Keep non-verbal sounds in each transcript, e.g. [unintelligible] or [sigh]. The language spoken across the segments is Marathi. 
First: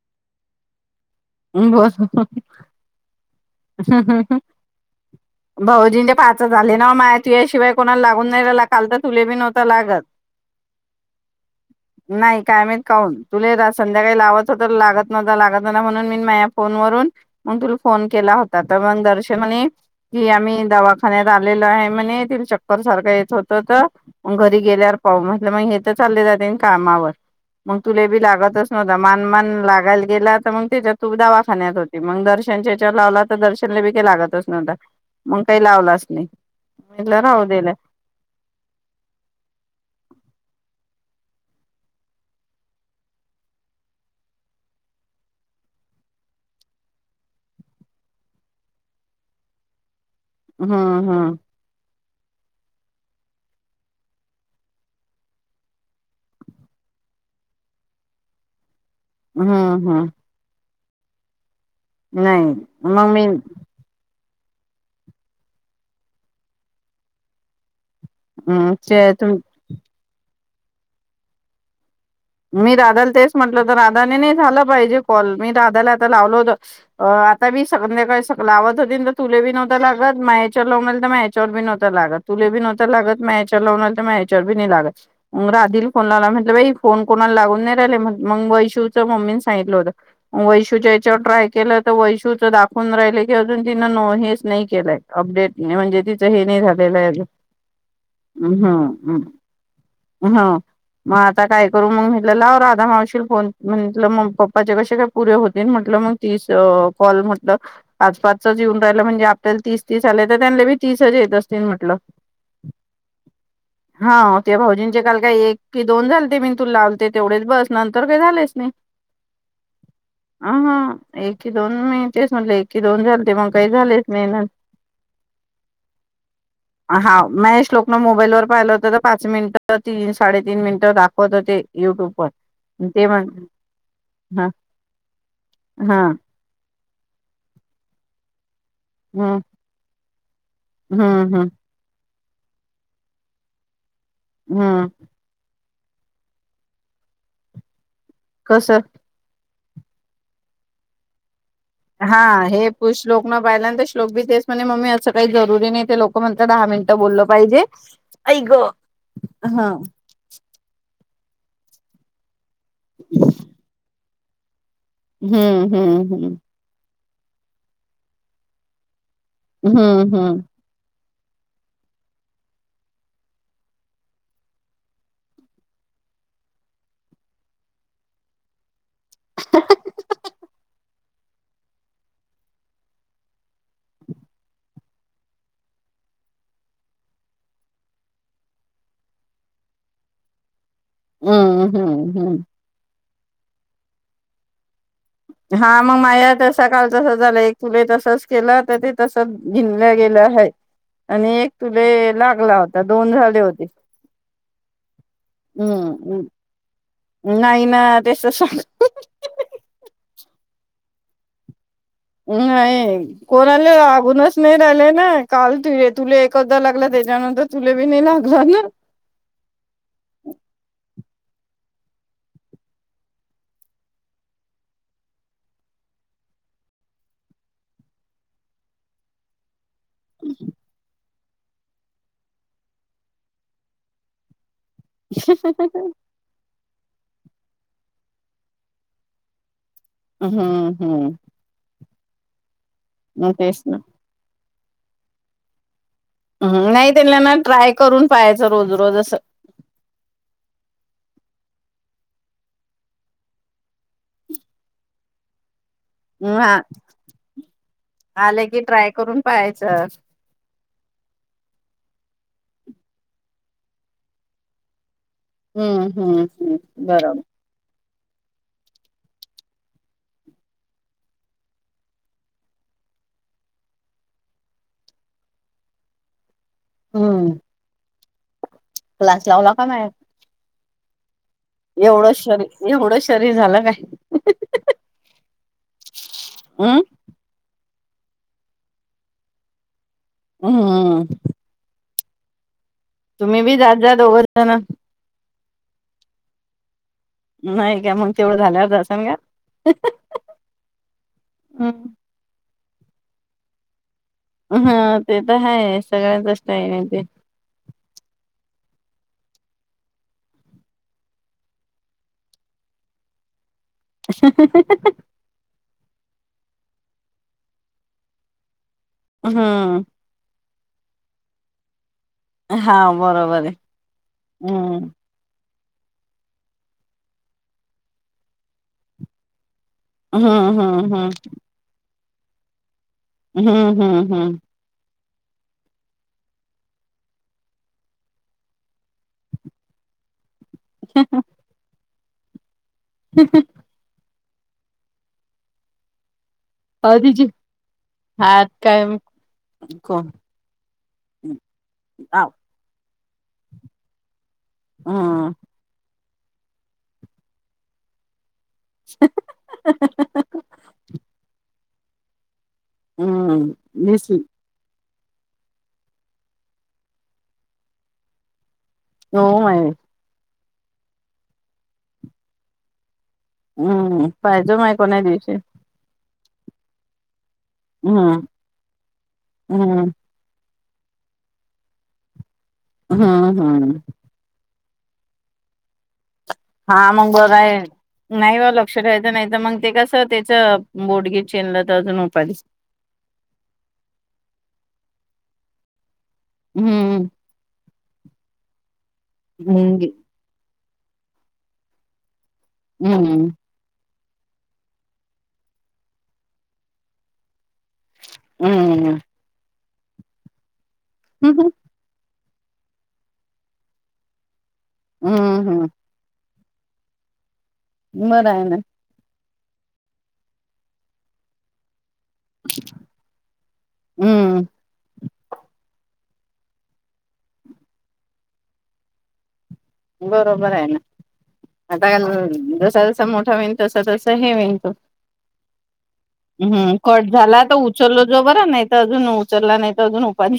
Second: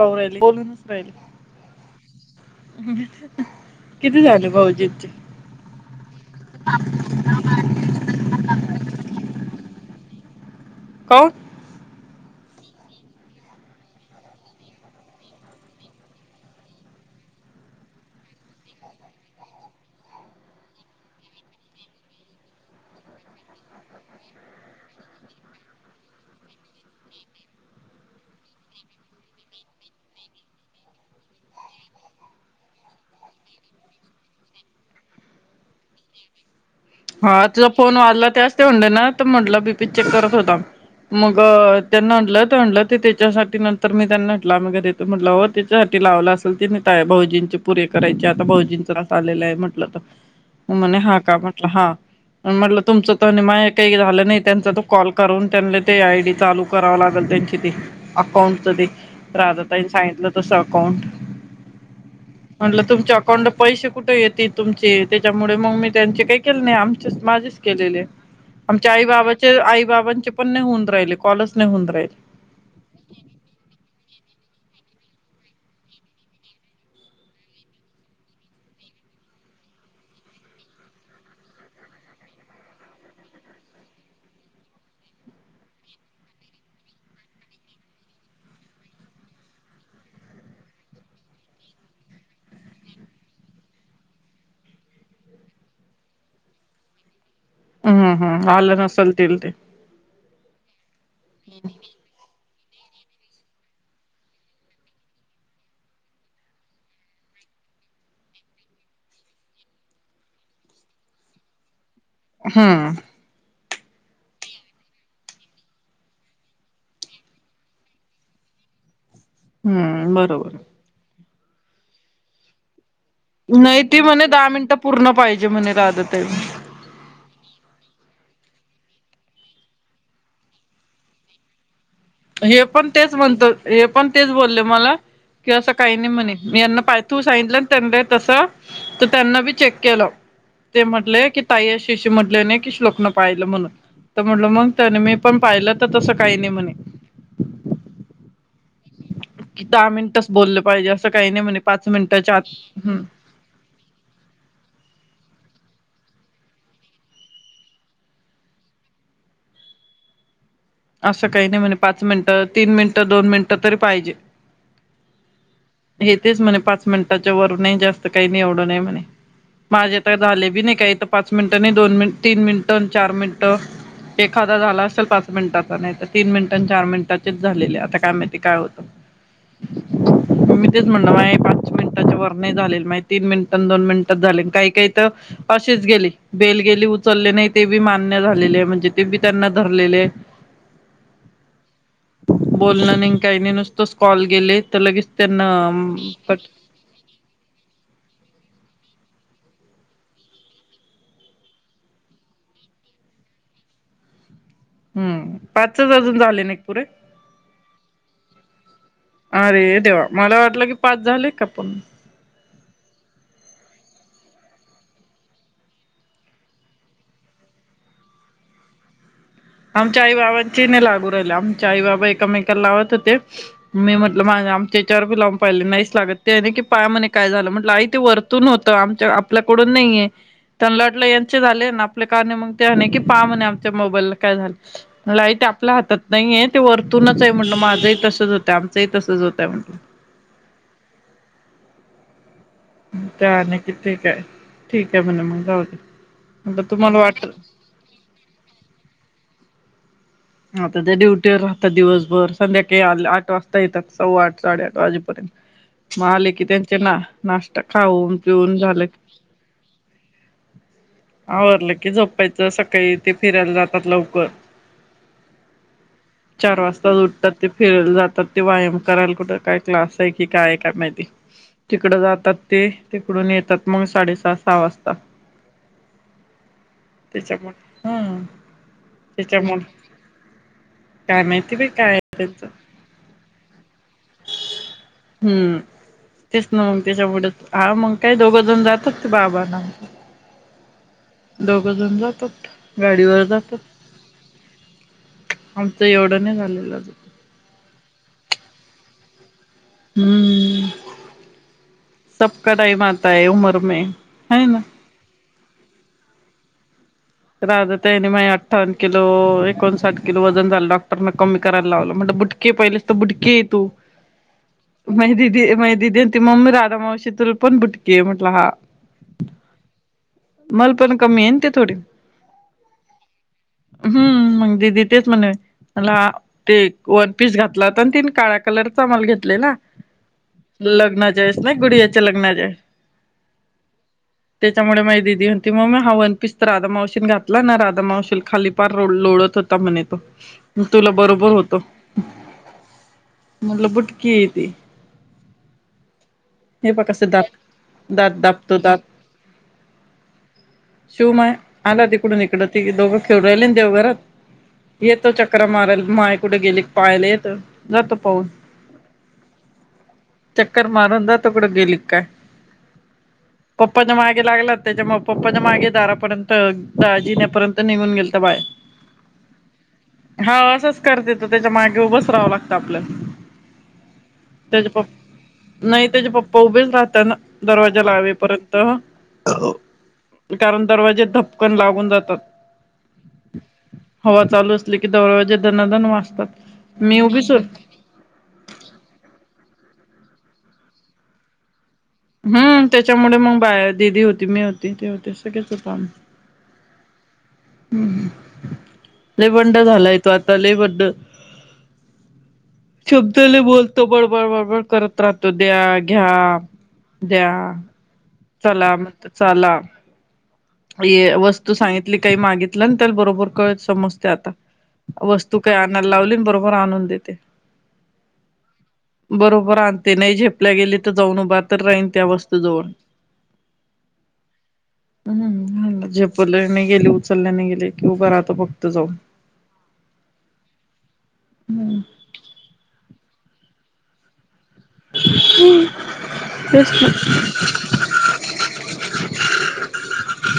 राहिल बोलूनच राहिल. बर बर. [inaudible] ह किती ह झाले भाऊजींचे भाऊजीच पाचच झाले ना माया तुझ्या शिवाय कोणाला लागून नाही खल तुले बी नवता लागत. को. [inaudible] नाही कायमत काून तुला संध्याकाळी लावत होत लागत न्हता लागत ना म्हणून मी माझ्या फोनवरून. मग तुला फोन केला होता तर मग दर्शन म्हणे कि आम्ही दवाखान्यात आलेलो आहे म्हणे त चक्कर सारखं येत होत तर. मग घरी गेल्यावर पाह म्हटलं मग हे तर चालले जाते कामावर मग तुला बी लागतच नव्हत मानमान लागायला गेला तर मग त्याच्यात तूप दवाखान्यात होती मग दर्शनच्या लावला तर दर्शनने बी काही लागतच नव्हता मग काही लावलाच नाही म्हटलं हा राहू तुझा दिलं फोन वाजला त्यावेळेस ते म्हटले ना तर म्हटलं बीपी चेक करत होता मग त्यांना म्हटलं ते म्हलं ते त्याच्यासाठी नंतर मी त्यांना म्हटलं आमी काय देत त म्हटलं हो तिच्यासाठी लावला असेल त मी त भाऊजींचे पुरे करायचे आता भाऊजीचा रास आलेला आहे म्हटलं तर म मने हम्म हा का हम्म म्हटलं हा म्हटलं तुमचं त माय काही झालं नाही त्यांचा त कॉल करून त्यांना ते आय डी चालू कराव लागल त्यांची ते अकाउंटच ते राधा ताईनी हम्म हम्म सांगितलं तसं अकाउंट नाही म्हटलं मग तुमच्या मी अकाउंटला पैसे कुठे येते तुमची त्याच्यामुळे मग मी त्यांचे काही केले नाही आमचेच माझेच केलेले आमच्या आई तुम बाबाचे आई बाबांचे पण नाही होऊन राहिले कॉल च नाही होऊन राहिले मी राधाला तेच म्हटलं होत राधाने नाही झालं पाहिजे कॉल मी राधाला आता लावल होत अ आता मी संध्याकाळी स लावत होती तर तुले बी नव्हता लागत म मा्याच्यावर लावन तर मा्याच्यावर बी नव्हतं लागत. तुले बी नवता लागत माय च्या लावून आला तर मायचावर बी नाही लागत राधील फोन लावला आणि म्हटलं बाई कोण कोणाला लागून नाही राहिले मग मग वैशू च मम्मी सांगितलं होतं वैशूच्या याच्यावर ट्राय केलं तर वैशूच दाखवून राहिले की अजून तिनं न हेच नाही केलंय अपडेट म्हणजे तिचं हे नाही झालेलं आहे अजुन हम्म हम्म ् आलं नसल हम् तील ते ह मग आता काय करू मग म्ह राधा मावशील फोन म्हटलं पप्पाचे कसे काय पुरे होतील म्हटलं मग तीस कॉल म्हटलं आज पाच येऊन राहिलं म्हणजे आपल्याला तीस तीस आले तर त्यांना बी तीसच येत अस तन म्हटलं हा हा हो ते भाऊजींचे काल काय एक की दोन झालते तू लावलते तेवढेच बस नंतर काही झालेच नाही हम्म बरोबर. अ ह एकी दोन मी तेच म्हटले एकी दोन झाले नाही ती म्हणे दहा मिनिटं पूर्ण पाहिजे म्हणे राधताईम हा मश लोकनं मोबाईल वर पाहिलं होत तर पाच मिनिटं तीन साडेतीन मिनिटं दाखव प ते युट्यूब वर. हे पण ते तेच म्हण म्हणत हे पण तेच हा बोलले मला की असं काही हा नाही म्हने मी यांना पायथू सांगितलं त्यां तस तर हम्म. त्यांना बी चेक केलं ते म्हटले हम्म हम्म की ताई अशी अशी म्हटले नाही की श्लोक न पाहिलं म्हणून तर म्हटलं मग हम्म त्याने मी पण पाहिलं तर तसं काही नाही म्हणे कसं की दहा मिनिटच बोललं पाहिजे असं काही नाही म्हणे पाच मिनिटाच्या आत मग पाहिल्या नंतर तर श्लोक बी तेस म्हणे मम्मी असं काही जरुरी नाही ते लोक म्हणलं दहा मिनिटं बोललं पाहिजे आई ग हा असं काही नाही म्हणे पाच मिनिटं तीन मिनिटं दोन मिनिटं तरी पाहिजे हम्म हम्म हे हम्म तेच म्हणे पाच मिनिटाच्या वर नाही जास्त काही नि एवडं नाही म्हणे हम्म माझेता हम्म झाले बी नाही काही इथ पाच मिनिटं नाही दोन मिनट तीन मिनिटं चार मिनिटं एखादा झाला असेल पाच मिनिटाचा नाही तर तीन मिनिट आणि चार मिनिटाचेच झालेले आता काय माहिती काय होतं [unintelligible] मी तेच म्हणणार मा पाच मिनिटांच्या वर नाही झाले मा तीन मिनिट दोन मिनिटात झाले काही काही तर असेच गेली बेल गेली उचलले नाही ते बी मान्य झालेले आहे म्हणजे ते बी त्यांना धरलेले आहे [unintelligible] हम्मम हम्म हम्म बोलण नाही काही नाही नुसतोच कॉल गेले तर लगेच त्यांना हा मग माझ्या कट तर सकाळ तस झालं एक फुले तसच केलं तर ते तस गिणल्या गेलं आहे आणि एक तुले लागला होता दोन झाले होते हम्म पाचच अजून झाले नाही पुरे हम्मम् नाही ना त्याचांग अरे देव मला वाटलं की पाच झाले का पण हम्. कोणाले अगूनच नाही राहिले ना काल तु तुला एकदा लागला त्याच्यानंतर जुलेबी नाही लागला ना. आमच्या आई बाबांची नाही लागू राहिला आमच्या आई बाबा एककामेकला लावत होते. मी म्हटलं माझ आमच्या चार फि लाून पाहिले नाहीच लागत ते आहे ना की पाया काय झालं म्हटलं आई ते वर होतं आमच्या आपल्याकडून नाहीये त्यां लटलं यांचे झाले ना आपल्या कारने मग ते नाही की पामणे आमच्या मोबाईलला काय झा आपल्या हातात नाहीय ते वरतूनच आहे म्हंटलं माझंही तसच होतं आमचंही तसच होतंय म्हट. हम्म हम्. मग त्यार नाही तेच ना किथे काय ठीक आहे मण मगलावते. ह् नाही त्यांना ना ट्राय करून पाहायचं रोज ररोज असं हा तर ते ड्युटीवर राहतात दिवसभर संध्याकाळी आठ वाजता येतात सव्वा आठ साडेआठ वाजेपर्यंत [unintelligible] म आले की हा त्यांचे ना नाश्ता खाऊन आले पिऊन की झाले. ट्राय करून पाहायचं आवडलं की झोपायचं सकाळी ते फिरायला जातात लवकर हम्म हम्म. हम्म चार वाजता बरोबर उरतात. ते फिरयला जातात ते व्यायाम करायला कुठं काय क्लास आहे की काय काय माहिती तिकड जातात ते तिकडून येतात मग साडेसहा सहा वाजता हम्म त्याच्या प क्लास लावला का माॅ. कायमेट एवढं शरी एवढं शरीर झालं काय? हम्म तेच ना हम्म मग त्याच्या पुढंच. ह मग काही दोघं जण जातात ते बाबाांना हमम. दोघं जण जातात गाडीवर तुम्ही बी जातात. जात जा दोघं जण आमच एवढं नाही झालेलं. नाही का मग तेवढं झाल्यावरचसन का हम्. सब का टाइम आता ह उमर मे हा ते तर आहेाय सगळ्यांचच्टाई ते राह त्यानी अठ्ठवनिलोणसाठिलो वजन झालं डॉक्टरन कमी करायला लावलं म्हणट बुट के पाहिलेस तर बुडके तू अ. मा दिदी मा दिदी आणि ती मम्मी राधा मावशी तुला पण बुटकी आहे म्हटला हा. हा. मल पण कमी आहे ते थोडी हा बरोबर आहे. हम्म मग दिदी हम्म तेच म्हणावे. मला ते वन पीस घातलाता तीन काळा्या कलरचामला घेतलेला. हम्म हम्म हम्म लगना जायस नाही गुडयाच्या लगना जाय. हम्म हम्म हम्म. त्याच्यामुळे माझ दिदीती मग हा वन पीस तर रा मा. घातला ना राधा मशील खाली पार लोळत होता म्हणे तो तुला बरोबर होतो. [unintelligible] ह. मल भुटकी त. हे प्रकाचे अधीची दात दात हात दाबतो दात. काय कोण शिव मय आला तिकडून आव इकडं त दोघं खेळू राहिले ना देवघरात येतो हम्म चक्र मारायला माय कुठे गेली पाहायला येत जातो पाहून ह चक्कर मारूना तोकड अे लिकाय हम्म पप्पाच्या दिसली मागे लागलात त्याच्या मग पप्पाच्या मागे दारापर्यंत- दा जिण्यापर्यंत निघून गेल तर बाय- हो माय हा असंच करते तो त्याच्या मागे उभस रावं लागतं आपलं हम्म पाहिजे माय कोणा या दिवशी नाही त्याचे पप्पा उभेच राहतात दरवाजा हम्म लावेपर्यंत हम्म कारण दरवाजे धपकन लागून जातात. हम हम हवा चालू असली की दौराजे धनदन वाचतात. हा मग बर आहे. नाही बा लक्ष ठेयचं नाही तर मग ते कसं त्याचं बोडगी चेनलं तर अजून उपाधीच हम्म त्याच्यामुळे मग बा दिदी होती मी होती ते होते सगळेच होतो आम हम्म ह् लेबंड मुंगी झालाय तो आता लेबंड- हम्म चबधले बोल तो बळबळ बळबळ करत राहतो द्या घ्या द्या. चला म हम्म चला ये हम्म हम्म वस्तू सांगित काही मागितलं त्या बरोबर कळ समजते, आता वस्तू काही हम्म आणायला लावली बर- वर आणून देते. बरं आहे ना. बरोबर आणते नाही झेपल्या गेली तर जाऊन उभा तर राहीन त्या वस्तूजवळ. हम्म हम्म झेपल्याने गेले उचलल्याने गेले कि उभा राहतो फक्त जाऊन. बरोबर आहे ना हम्म आता का जसा जसा मोठा विनतोसा तसा हे विनतो. हम्म हम् कट झाला तर उचलो जो बर नाही तर अजून उचलला नाही तर अजून उपाध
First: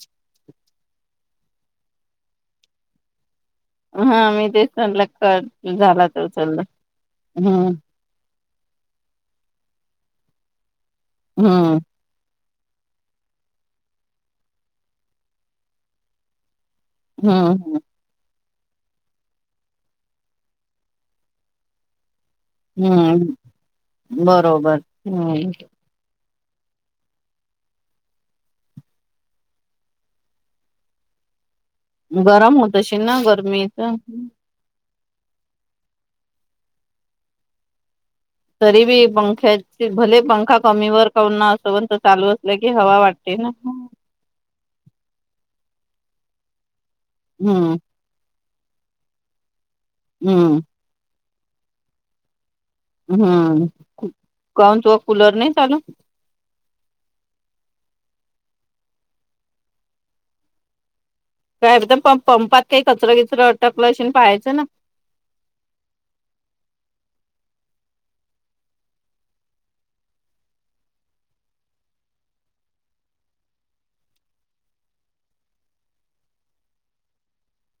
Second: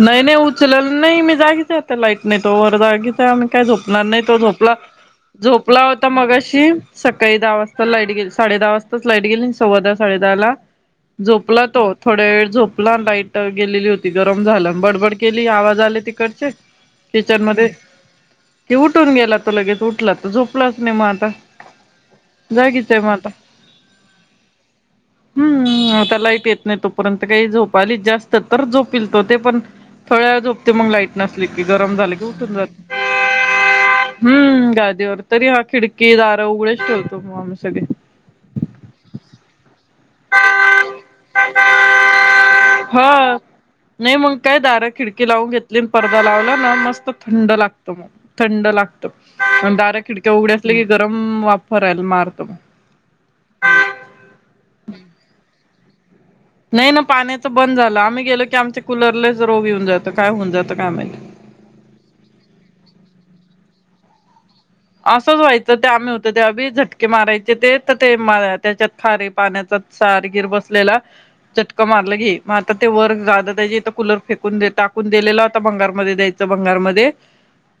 नाही नाही उचललं नाही मी जागीचत लाईट नाही तो वर जागीच आहे आम का झोपणार नाही, हा तो मी तेच झोपला म्हटलं कट झोपला झाला होता, तर उचललं मगाशी सकाळी दहा हम्म वाजता लाईट- साडे दहा वाजताच लाईट गेली, सव्वादा साडे दहा ला जोपला हम्म तो. थोड्या वेळ झोपला लाईट गेलेली होती, गरम झालं बडबड केली, आवाज आले तिकडचे [unintelligible] पिचर मधे की उठून गेला तो लगेच, उठला त झोपलाच नाही मग आता जा म हम्म हम्म आता लाईट येत नाही तुप परंत काही झोप आली जास्त तर झोपील तो, ते पण थोड्या व झोपते मग लाईट नसली की गरम झाले, की उठून गरम होत झाले अशील ना गरमीच हम्म गादीवर तरी हा खिडकी दारं उघडच ठेवतो, मग आम्ही सगळे. तरी बी पंख्याचे भले पंखा कमी वर का ना असं, पण तर चालू असलं की हवा वाटते हा ना. नाही मग काय दार खिडकी लावून घेतली, परदा लावला ना मस्त थंड हम्म लागत मग. थंड लागत दारा खिडक्या हम्म उघड्या असल्या की गरम वाफर मारत. हम्म. काण तु कुलर नाही चालू? नाही ना पाण्याच बंद झालं आम्ही गेलो, की आमच्या कुलरलेच रोग येऊन जातं, काय होऊन जातं काय माहित. काबदम पं पंपात काही कचरा किचरा अटकलं असल पाहायचं ना. असंच व्हायचं ते आम्ही होत, ते आभी झटके मारायचे ते तर ते त्याच्यात खारे पाण्याच सारगीर बसलेला. चटकं मारलं गे मग आता ते वर जाधा द्यायचेे तर कुलर फेकून टाकून दिलेला होता, भंगारमध्ये द्यायच. बंगालमध्ये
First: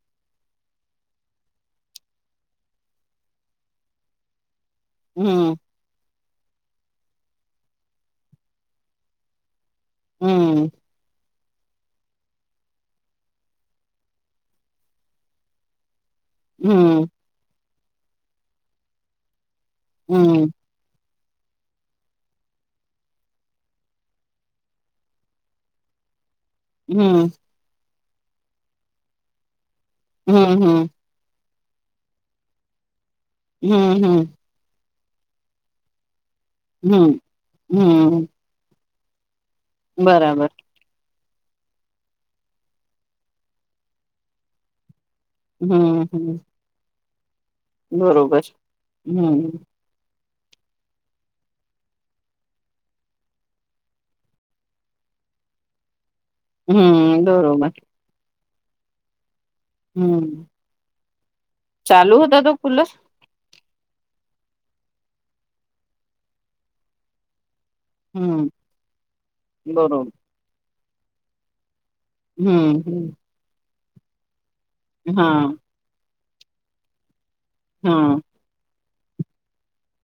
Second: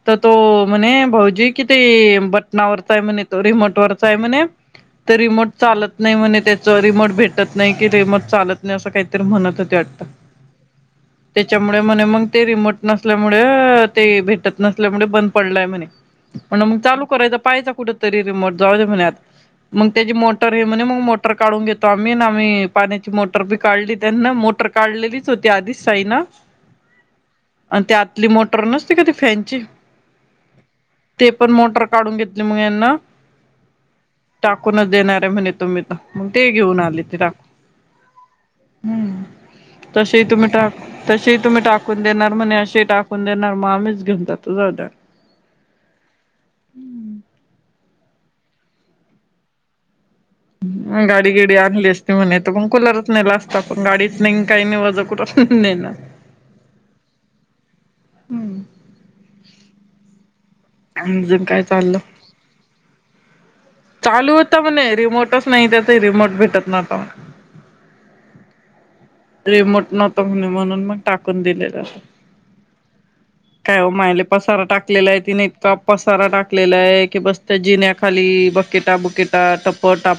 तर तो म्हणे भौजिक. किती बटनावरचा आहे, म्हणे तो रिमोट वरचा आहे, म्हणे रिमोट हम्म चालत. नाही म्हणे त्याच रिमोट भेटत नाही, की रिमोट चालत. असं काहीतरी म्हणत होते वाटत. हम्म त्याच्यामुळे म्हणे मग ते रिमोट नसल्यामुळे ते भेटत नसल्यामुळे बंद पडलाय म्हणे. म्हण मग चालू हम्म करायचा, पाहायचा कुठ तरी रिमोट जाऊ म्हणत मग त्याची मोटर. म्ह मग मोटर काढून घेतो, आम्ही आम्ही पाण्याची मोटर बी काढली त्यां मोटर. काढलेलीच होती आधीच साई ना. हम्म. आणि त्या आतली मोटर नसते काधी फॅनची. हम्म हम्. ते पण मोटर काढून घेतले मग यांना. हम्म हम्म. टाकूनच देणार आहे म्हणे तुम्ीही तर मग ते घेऊन आले ते हम्म टाकून. हम्म हम्म तशी तुम्ही बराबर टा तसे तुम्ही टाकून देणार म्हणे अशी टाकून देणार मा आम्हीच घेनताात तो जाउद्या. हम्म हम्म. हम्म. बरोबर हम्म. गाडी गिडी आणली असती म्हणेेत पण कुलरच नाही ला असता पण गाडीच नाही काही नाही वज कु नाही ना. हम्म दौरो म हम्म. हमं. आणि ज काय. चालू होता तो फुल. चालू होता म्हणे रिमोटच नाही, त्या ते रिमोट भेटत न्हता. हम्म. रिमोट बरोबर नव्हतणे म्हणून मग टाकून दिलेलं. हम्म हम्म. काय हो मायले पसारा टाकलेला आहे हा तिने इतका पसारा टाकलेला आहे की बस. तर हा जिण्या्याखाली बकेटा बुकेटा टपर टाप.